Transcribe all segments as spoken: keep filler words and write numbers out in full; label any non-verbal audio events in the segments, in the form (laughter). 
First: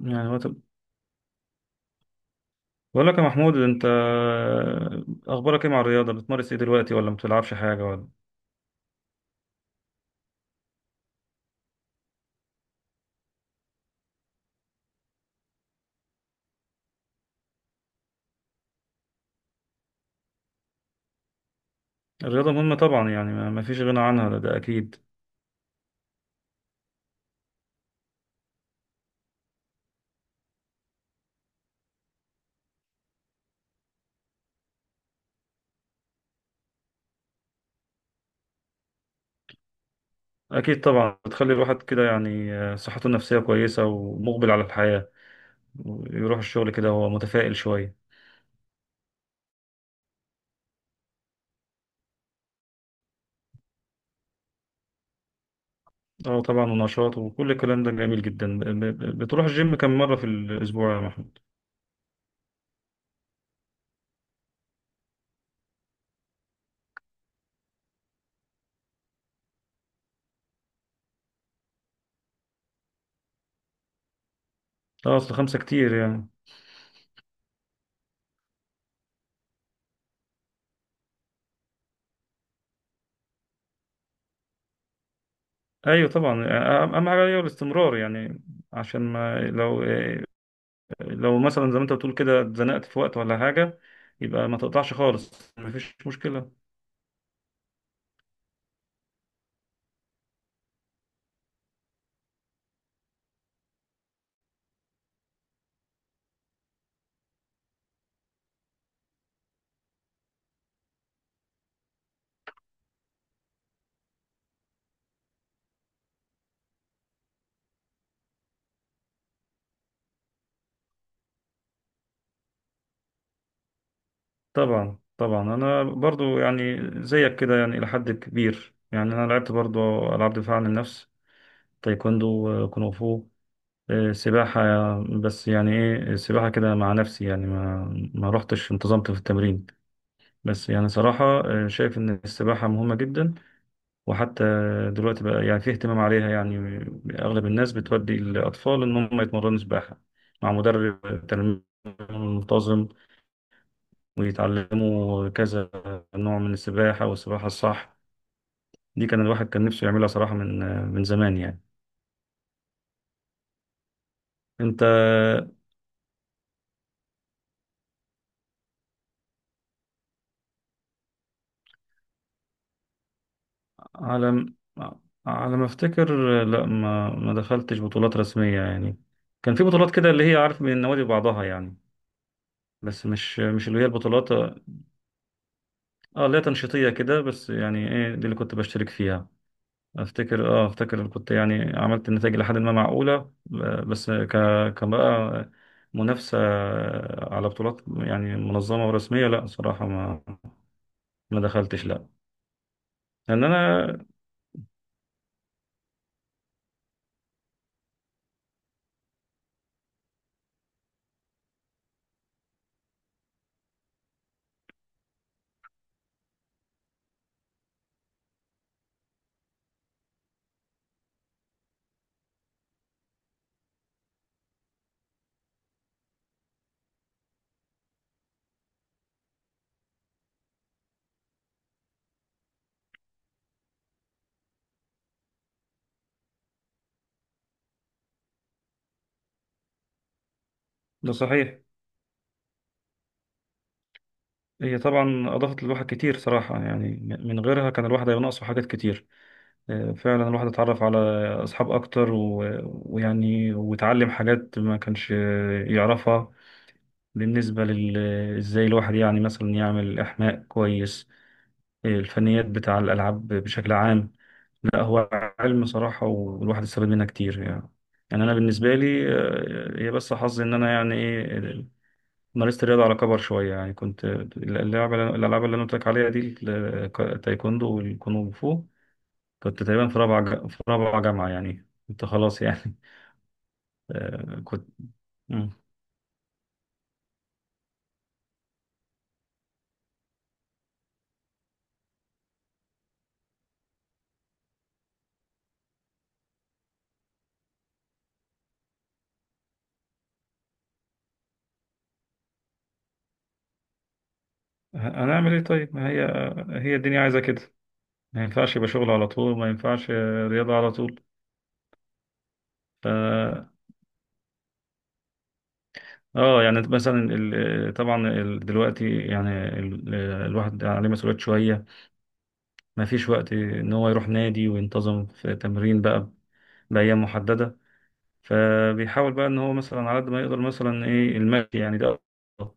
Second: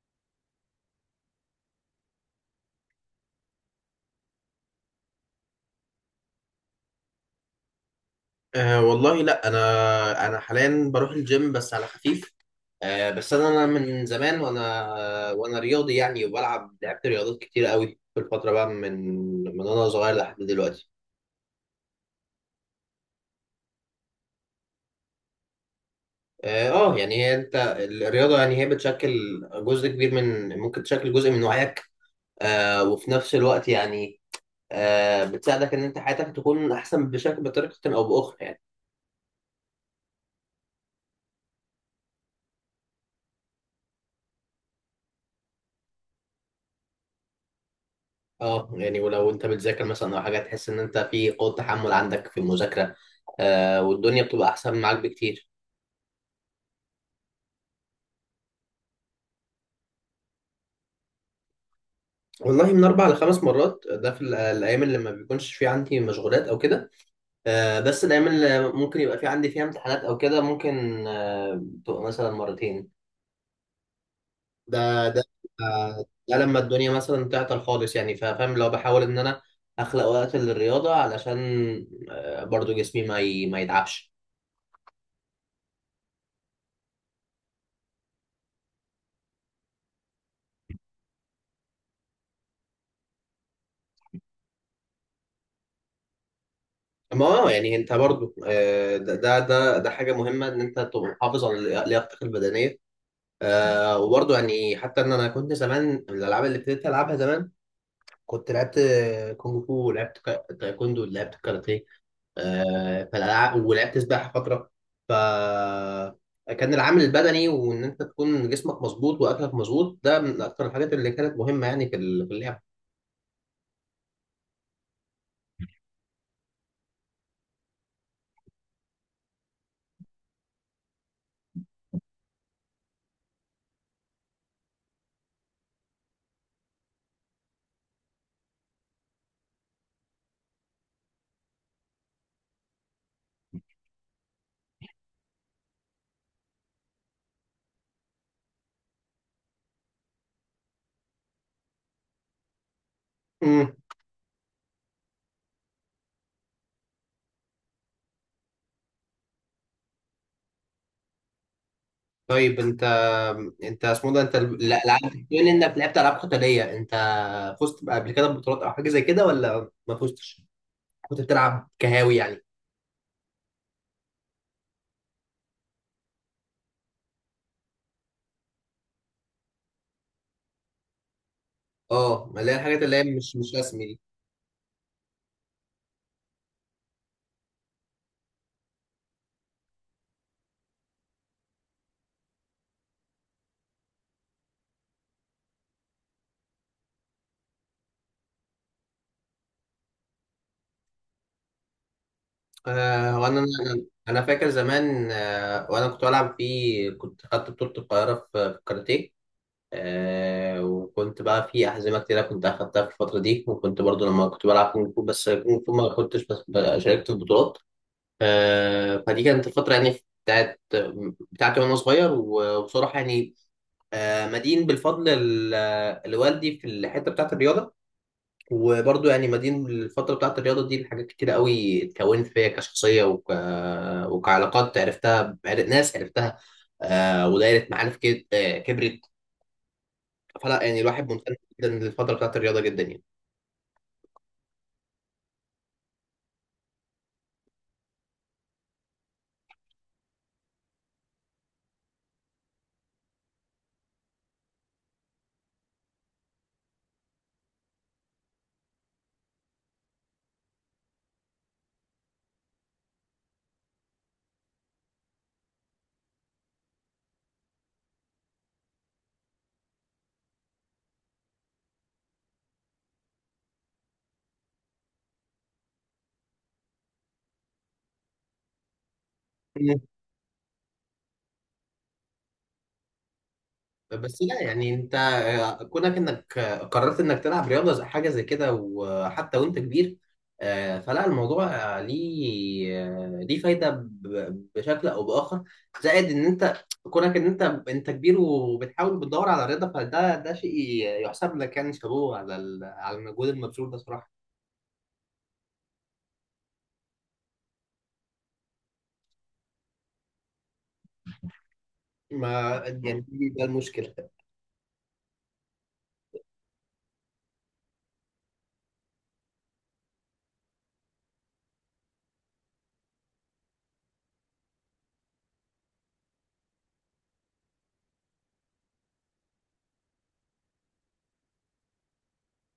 يعني هو طب، بقول لك يا محمود. انت اخبارك ايه مع الرياضه؟ بتمارس ايه دلوقتي ولا ما بتلعبش حاجه ولا؟ أه والله لا انا انا حاليا بروح الجيم، بس على خفيف. أه بس انا أنا من زمان وانا وانا رياضي يعني، وبلعب لعبت رياضات كتير قوي في الفتره بقى، من من وانا صغير لحد دلوقتي. الرياضه مهمه طبعا، يعني ما ما فيش غنى عنها. ده, ده اكيد. اه آه، يعني هي انت الرياضه يعني هي بتشكل جزء كبير من ممكن تشكل جزء من وعيك. أه وفي نفس الوقت يعني، أه بتساعدك ان انت حياتك تكون احسن بشكل بطريقه او باخرى يعني. اكيد طبعا، بتخلي الواحد كده، يعني آه، صحته النفسيه كويسه ومقبل على الحياه. يروح الشغل كده وهو متفائل شويه. اه يعني ولو انت بتذاكر مثلا او حاجه، تحس ان انت في قوه تحمل عندك في المذاكره، آه والدنيا بتبقى احسن معاك بكتير. اه طبعا، ونشاط وكل الكلام ده جميل جدا. ب- ب- بتروح الجيم كم مره في الاسبوع يا محمود؟ والله من اربع لخمس مرات، ده في ال- الايام اللي ما بيكونش في عندي مشغولات او كده. آه بس الايام اللي ممكن يبقى في عندي فيها امتحانات او كده، ممكن آه تبقى مثلا مرتين. ده اه، ده اصل خمسه كتير آه يعني. ده لما الدنيا مثلا تعطل خالص يعني، فا- فاهم لو بحاول ان انا اخلق وقت للرياضه، علشان آه برضو جسمي ما ي- ما يتعبش. ايوه طبعا، أ- اهم حاجه هي الاستمرار يعني. عشان ما، لو لو مثلا زي ما انت بتقول كده اتزنقت في وقت ولا حاجة، يبقى ما تقطعش خالص، مفيش مشكلة. ما اه يعني انت برضو، آه، ده ده ده ده حاجه مهمه ان انت تبقى محافظ على لياقتك البدنيه. آه، وبرضو يعني حتى ان انا كنت زمان، من الالعاب اللي ابتديت العبها زمان، كنت لعبت آه، كونغ فو، ولعبت كا- تايكوندو، ولعبت كاراتيه، آه، فالالعاب، ولعبت سباحه فتره. ف كان العامل البدني، وان انت تكون جسمك مظبوط واكلك مظبوط، ده من اكتر الحاجات اللي كانت مهمه يعني، في ال- في اللعب. طبعا طبعا، انا برضو يعني زيك كده، يعني الى حد كبير. يعني انا لعبت برضو العاب دفاع عن النفس: تايكوندو، آه، كونغ فو، آه، سباحة. بس يعني ايه، السباحة كده مع نفسي، يعني ما ما رحتش انتظمت في التمرين. بس يعني صراحة، آه، شايف ان السباحة مهمة جدا. وحتى دلوقتي بقى، يعني في اهتمام عليها. يعني أغلب الناس بتودي الأطفال إن هم يتمرنوا سباحة مع مدرب تنمية منتظم، ويتعلموا كذا نوع من السباحة. والسباحة الصح دي كان الواحد كان نفسه يعملها صراحة من من زمان يعني. طيب انت انت اسمه ده، انت ال- أنت، الالعاب، بما انك لعبت العاب قتاليه، انت فزت بقى قبل كده ببطولات او حاجه زي كده ولا ما فزتش؟ كنت بتلعب كهاوي يعني. على م- على ما أفتكر، لا، ما ما دخلتش بطولات رسمية يعني. كان في بطولات كده، اللي هي عارف، من النوادي بعضها يعني. اه ما اللي هي الحاجات اللي هي بس مش مش مش مش اللي هي رسمي دي. البطولات. اه، اللي هي تنشيطية كده بس، يعني ايه، دي اللي كنت بشترك فيها. افتكر اه افتكر اللي كنت يعني عملت النتائج لحد ما معقولة، ب- بس ك كان بقى منافسة على بطولات، يعني منظمة ورسمية، لا صراحة ما ما دخلتش لا. آه وانا لأن انا أنا، انا فاكر زمان، آه وانا كنت بلعب في كنت خدت بطوله القاهره في في الكاراتيه. آه وكنت بقى في احزمه كتيره كنت اخدتها في الفتره دي، وكنت برضو لما كنت بلعب كونغ فو، بس كونغ فو ما كنتش بس- شاركت في بطولات. آه، فدي كانت الفترة يعني، بتاعت بتاعتي وأنا صغير، و- وبصراحة يعني، آه، مدين بالفضل ال- لوالدي في الحتة بتاعت الرياضة. وبرضه يعني، مدين بالفترة بتاعت الرياضة دي، لحاجات كتيرة قوي اتكونت فيا كشخصية، وك... وكعلاقات عرفتها، بعر- ناس عرفتها، آه، ودايرة معارف كد- آه، كبرت. فلا يعني الواحد ده ممتن صحيح. جدا للفترة بتاعت الرياضة، جدا يعني. هي طبعا أضافت للواحد كتير صراحة يعني. من غيرها كان الواحد هيبقى ناقصه حاجات كتير. آه، فعلا الواحد اتعرف على أصحاب أكتر، و- ويعني وتعلم حاجات ما كانش يعرفها، بالنسبة لل، ازاي الواحد يعني مثلا يعمل إحماء كويس، الفنيات بتاع الألعاب بشكل عام. لا هو علم صراحة، والواحد استفاد منها كتير يعني. يعني أنا بالنسبة لي آه، هي بس حظي إن أنا يعني إيه، مارست الرياضة على كبر شوية. يعني كنت اللعبة الألعاب اللي أنا قلت لك عليها دي، التايكوندو والكونغ فو، كنت تقريبا في رابعة ج- في رابعة جامعة، يعني كنت خلاص يعني. (laughs) بس آه، لا كنت. يعني انت، مم. آه، كونك انك آه، قررت انك تلعب رياضه زي حاجه زي كده، وحتى وانت كبير، آه، فلا الموضوع، آه، ليه آه، ليه فايده، ب- بشكل او باخر. زائد ان انت، كونك ان انت، انت كبير وبتحاول بتدور على رياضه، فده ده شيء يحسب لك يعني، شابوه على ال- على المجهود المبذول ده صراحه. هنعمل إيه؟ طيب، ما هي هي الدنيا عايزة كده. ما ينفعش يبقى شغل على طول، ما ينفعش آه، رياضة على طول. ما ف يعني، مم. دي- ده المشكله. اه يعني مثلا ال... آه، طبعا ال... دلوقتي يعني ال... آه، الواحد عليه مسؤوليات شوية، ما فيش وقت ان هو يروح نادي وينتظم في تمرين بقى بأيام محددة. فبيحاول بقى ان هو مثلا على قد ما يقدر، مثلا ايه، المشي يعني، ده أفضل،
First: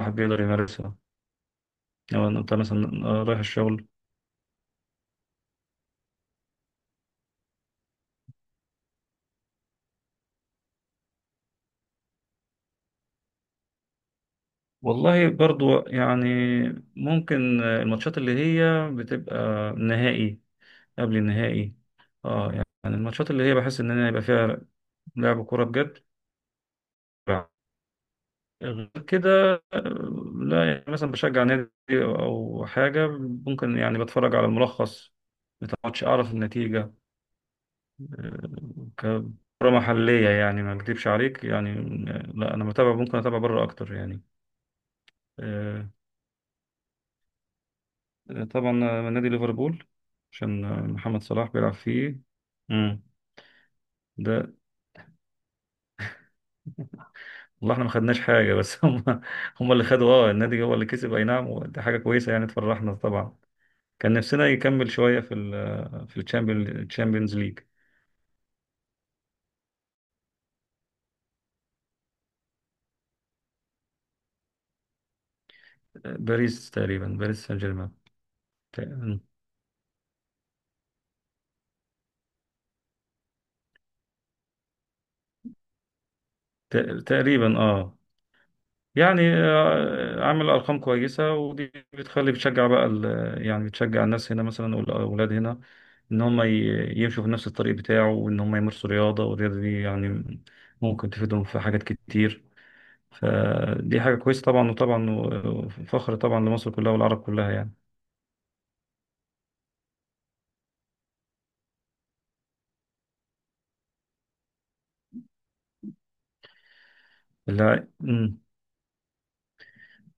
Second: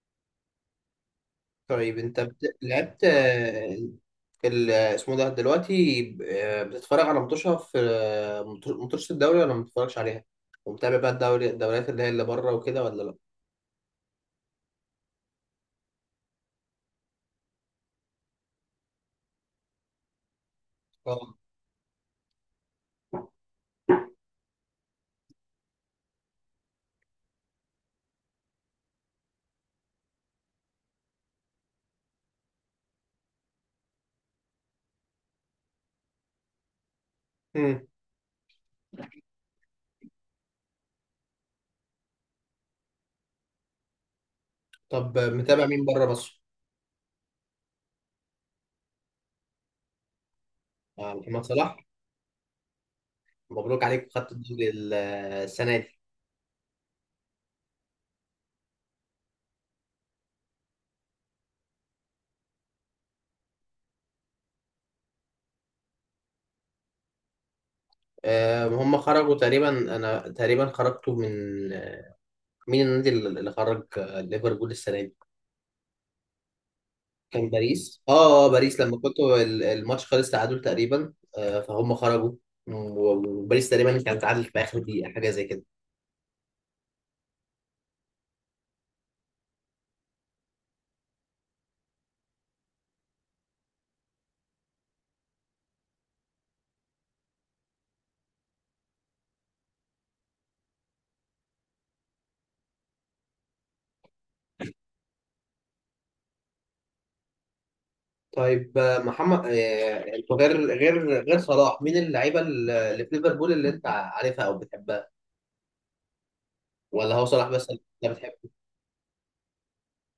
الواحد بيقدر يمارسها. طيب انت لو انت بت- مثلا لعبت، رايح آه، الشغل. ال- اسمه ده دلوقتي، ب- آه، بتتفرج على ماتشها في آه، مط- ماتشات الدوري ولا ما بتتفرجش عليها؟ ومتابع بقى الدوري الدوريات اللي هي اللي بره وكده ولا لا؟ والله برضو يعني ممكن الماتشات اللي هي بتبقى نهائي، قبل اه. النهائي. اه، يعني الماتشات اللي هي بحس ان انا يبقى فيها لعب كوره بجد. غير كده، آه، لا يعني مثلا بشجع نادي او حاجه، ممكن يعني بتفرج على الملخص بتاع الماتش، اعرف النتيجه. مم. آه، ككره محليه يعني، ما اكذبش عليك يعني. آه، لا انا متابع، ممكن اتابع بره اكتر يعني. طب، آه، متابع مين آه، بره مصر؟ طبعا، آه، نادي ليفربول، عشان آه، آه، محمد محمد صلاح بيلعب صلاح. فيه. مم. مبروك عليك، خدت ده الدوري ال- آه، السنة دي. والله احنا ما خدناش حاجة، بس (laughs) هم، هم اللي خدوا، اه النادي هو اللي كسب، اي نعم، ودي حاجة كويسة يعني تفرحنا طبعا. كان نفسنا يكمل شوية في ال في الشامبيونز ليج. آه، هم خرجوا تقريبا. انا تقريبا خرجتوا من، آه، مين النادي اللي اللي خرج آه، ليفربول السنة دي؟ باريس تقريبا، باريس كان سان جيرمان. باريس اه اه باريس، لما كنت تق- ال- الماتش خلص تعادل تقريبا، آه، فهم خرجوا و- وباريس تقريبا كانت تعادل في اخر دقيقه، حاجه زي كده. تق- تقريبا، اه. يعني آه، عامل ارقام كويسة، ودي بتخلي بتشجع بقى ال- يعني بتشجع الناس هنا مثلا والاولاد هنا، ان هم ي- يمشوا في نفس الطريق بتاعه، وان هم يمارسوا رياضة، والرياضة دي يعني ممكن تفيدهم في حاجات كتير. فدي حاجة كويسة طبعا، وطبعا وفخر طبعا لمصر كلها والعرب كلها يعني. طيب، آه، محمد آه، انتوا غير غير غير صلاح مين اللعيبه اللي في ليفربول اللي انت عارفها او بتحبها، ولا هو صلاح بس اللي اللاع- انت مم. بتحبه؟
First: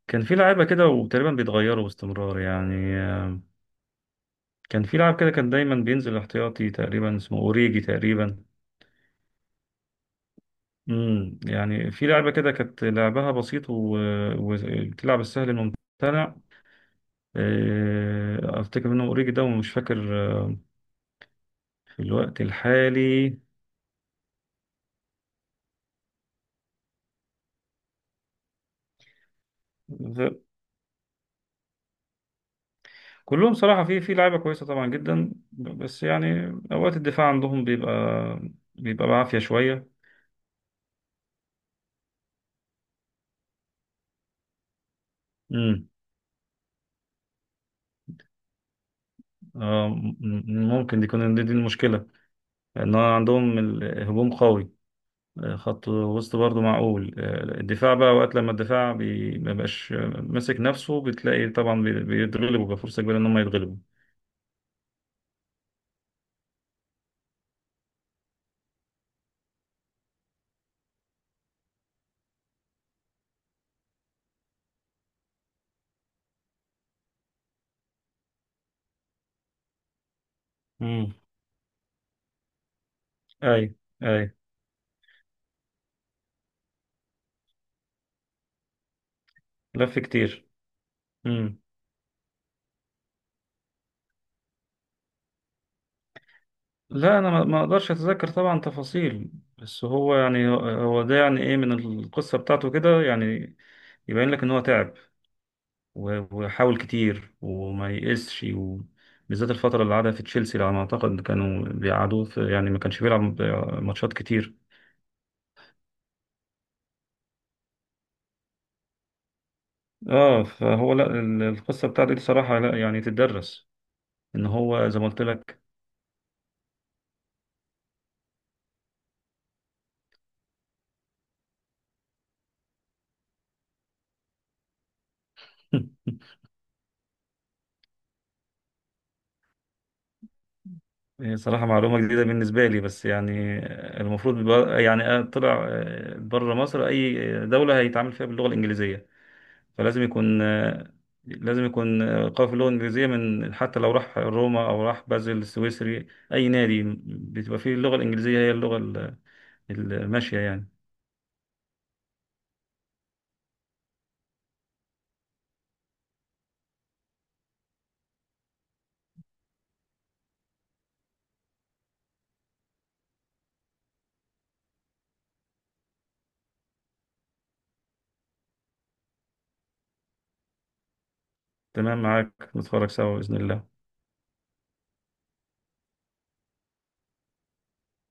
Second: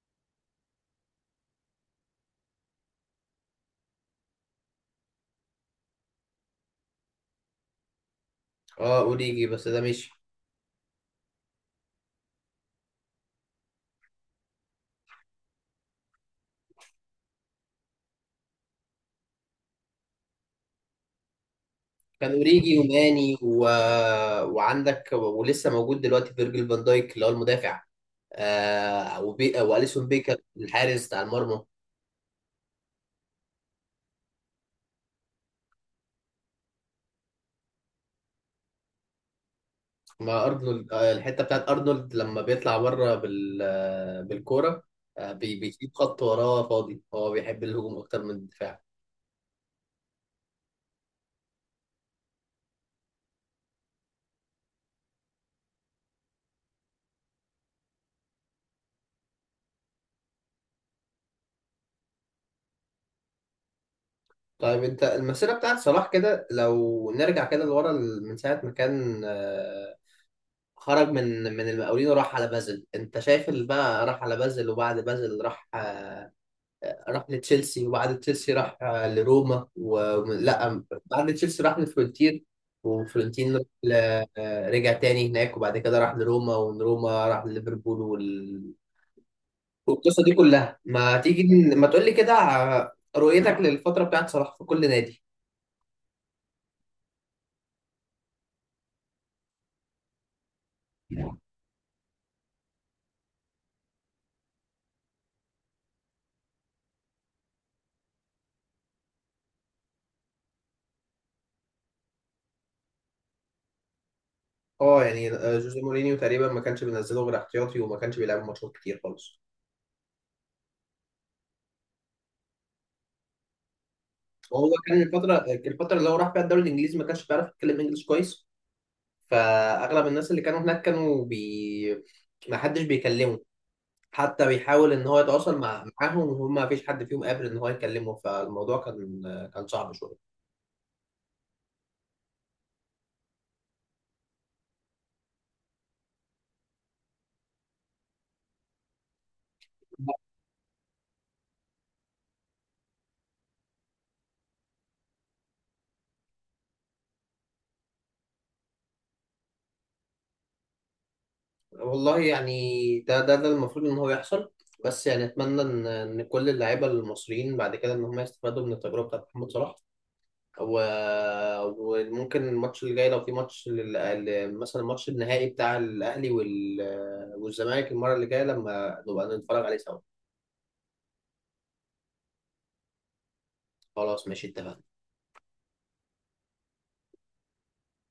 كان في لعيبة كده وتقريبا بيتغيروا باستمرار، يعني آه، كان في لاعب كده كان دايما بينزل احتياطي تقريبا، اسمه اوريجي تقريبا. اه اوريجي، بس ده مش، مم. يعني في لعبة كده كانت لعبها بسيط و- وبتلعب السهل الممتنع. آه، افتكر منه اوريجي ده، ومش فاكر آه، في كان الوقت اوريجي وماني الحالي. و... وعندك، ولسه موجود دلوقتي، فيرجيل فان دايك اللي هو المدافع، آه وبي... واليسون بيكر، الحارس بتاع المرمى. كلهم صراحة في في لعيبة كويسة طبعا جدا، بس يعني أوقات الدفاع عندهم بيبقى بيبقى بعافية شوية. مع ارنولد، آه، الحته بتاعت ارنولد لما بيطلع بره بال آه، بالكوره، آه، بي- امم بيسيب خط وراه فاضي، هو بيحب الهجوم اكتر من الدفاع. آه، م- م- ممكن، دي يكون دي دي المشكلة، إن هو عندهم الهجوم قوي، آه، خط وسط برضه معقول، آه، الدفاع بقى، وقت لما الدفاع بي- ما بقاش آه، ماسك نفسه، بتلاقي طبعا بي- بيتغلبوا بقى، فرصة كبيرة إن هم يتغلبوا. طيب، انت المسيره بتاعت صلاح، كده لو نرجع كده لورا، ال- من ساعه ما كان، آه، خرج من من المقاولين، وراح على بازل، انت شايف، اللي بقى راح على بازل، وبعد بازل راح آه، راح لتشيلسي، وبعد تشيلسي راح آه، لروما، ولا امم بعد تشيلسي راح لفلورنتين، وفلورنتين راح أي، ل- أي، آه، رجع تاني هناك، وبعد كده راح لروما، ومن روما راح لليفربول وال... لف والقصة دي كتير. كلها، ما تيجي ن- ما تقول لي كده ع- رؤيتك للفترة بتاعت صلاح في كل نادي. لا انا ما ما اقدرش اتذكر طبعا تفاصيل. بس هو يعني، هو ده يعني ايه، من القصه بتاعته كده، يعني يبين لك ان هو تعب و- وحاول كتير وما يئسش، وبالذات الفتره اللي قعدها في تشيلسي على ما اعتقد كانوا بيقعدوه في، يعني ما كانش بيلعب ماتشات كتير. اه يعني آه، جوزيه مورينيو تقريبا ما كانش بينزله غير احتياطي، وما كانش بيلعب ماتشات كتير خالص. اه، فهو لا ال- القصه بتاعته دي صراحه لا يعني تدرس، ان وهو هو زي كان، ما قلت الفترة لك. الفترة اللي هو راح فيها الدوري الانجليزي، ما كانش بيعرف يتكلم انجلش كويس، فاغلب الناس اللي كانوا هناك كانوا بي ما حدش بيكلمه. حتى بيحاول ان هو يتواصل مع (laughs) معاهم، وهم ما فيش حد فيهم قادر ان هو يكلمه، فالموضوع كان كان صعب شويه. هي صراحة معلومة جديدة بالنسبة لي، بس يعني المفروض بقى- يعني طلع بره مصر، أي دولة هيتعامل فيها باللغة الإنجليزية، فلازم يكون، لازم يكون قوي في اللغة الإنجليزية. من حتى لو راح روما أو راح بازل السويسري، أي نادي بتبقى فيه اللغة الإنجليزية هي اللغة ال- الماشية يعني. والله يعني، ده ده ده المفروض ان هو يحصل، بس يعني اتمنى ان ان كل اللعيبه المصريين بعد كده ان هم يستفادوا من التجربه بتاعت محمد صلاح و... وممكن الماتش اللي جاي، لو في ماتش لل... ال- مثلا الماتش النهائي بتاع الاهلي وال... والزمالك، المره اللي جايه لما نبقى نتفرج عليه سوا. تمام معاك، نتفرج سوا بإذن الله. خلاص ماشي، اتفقنا.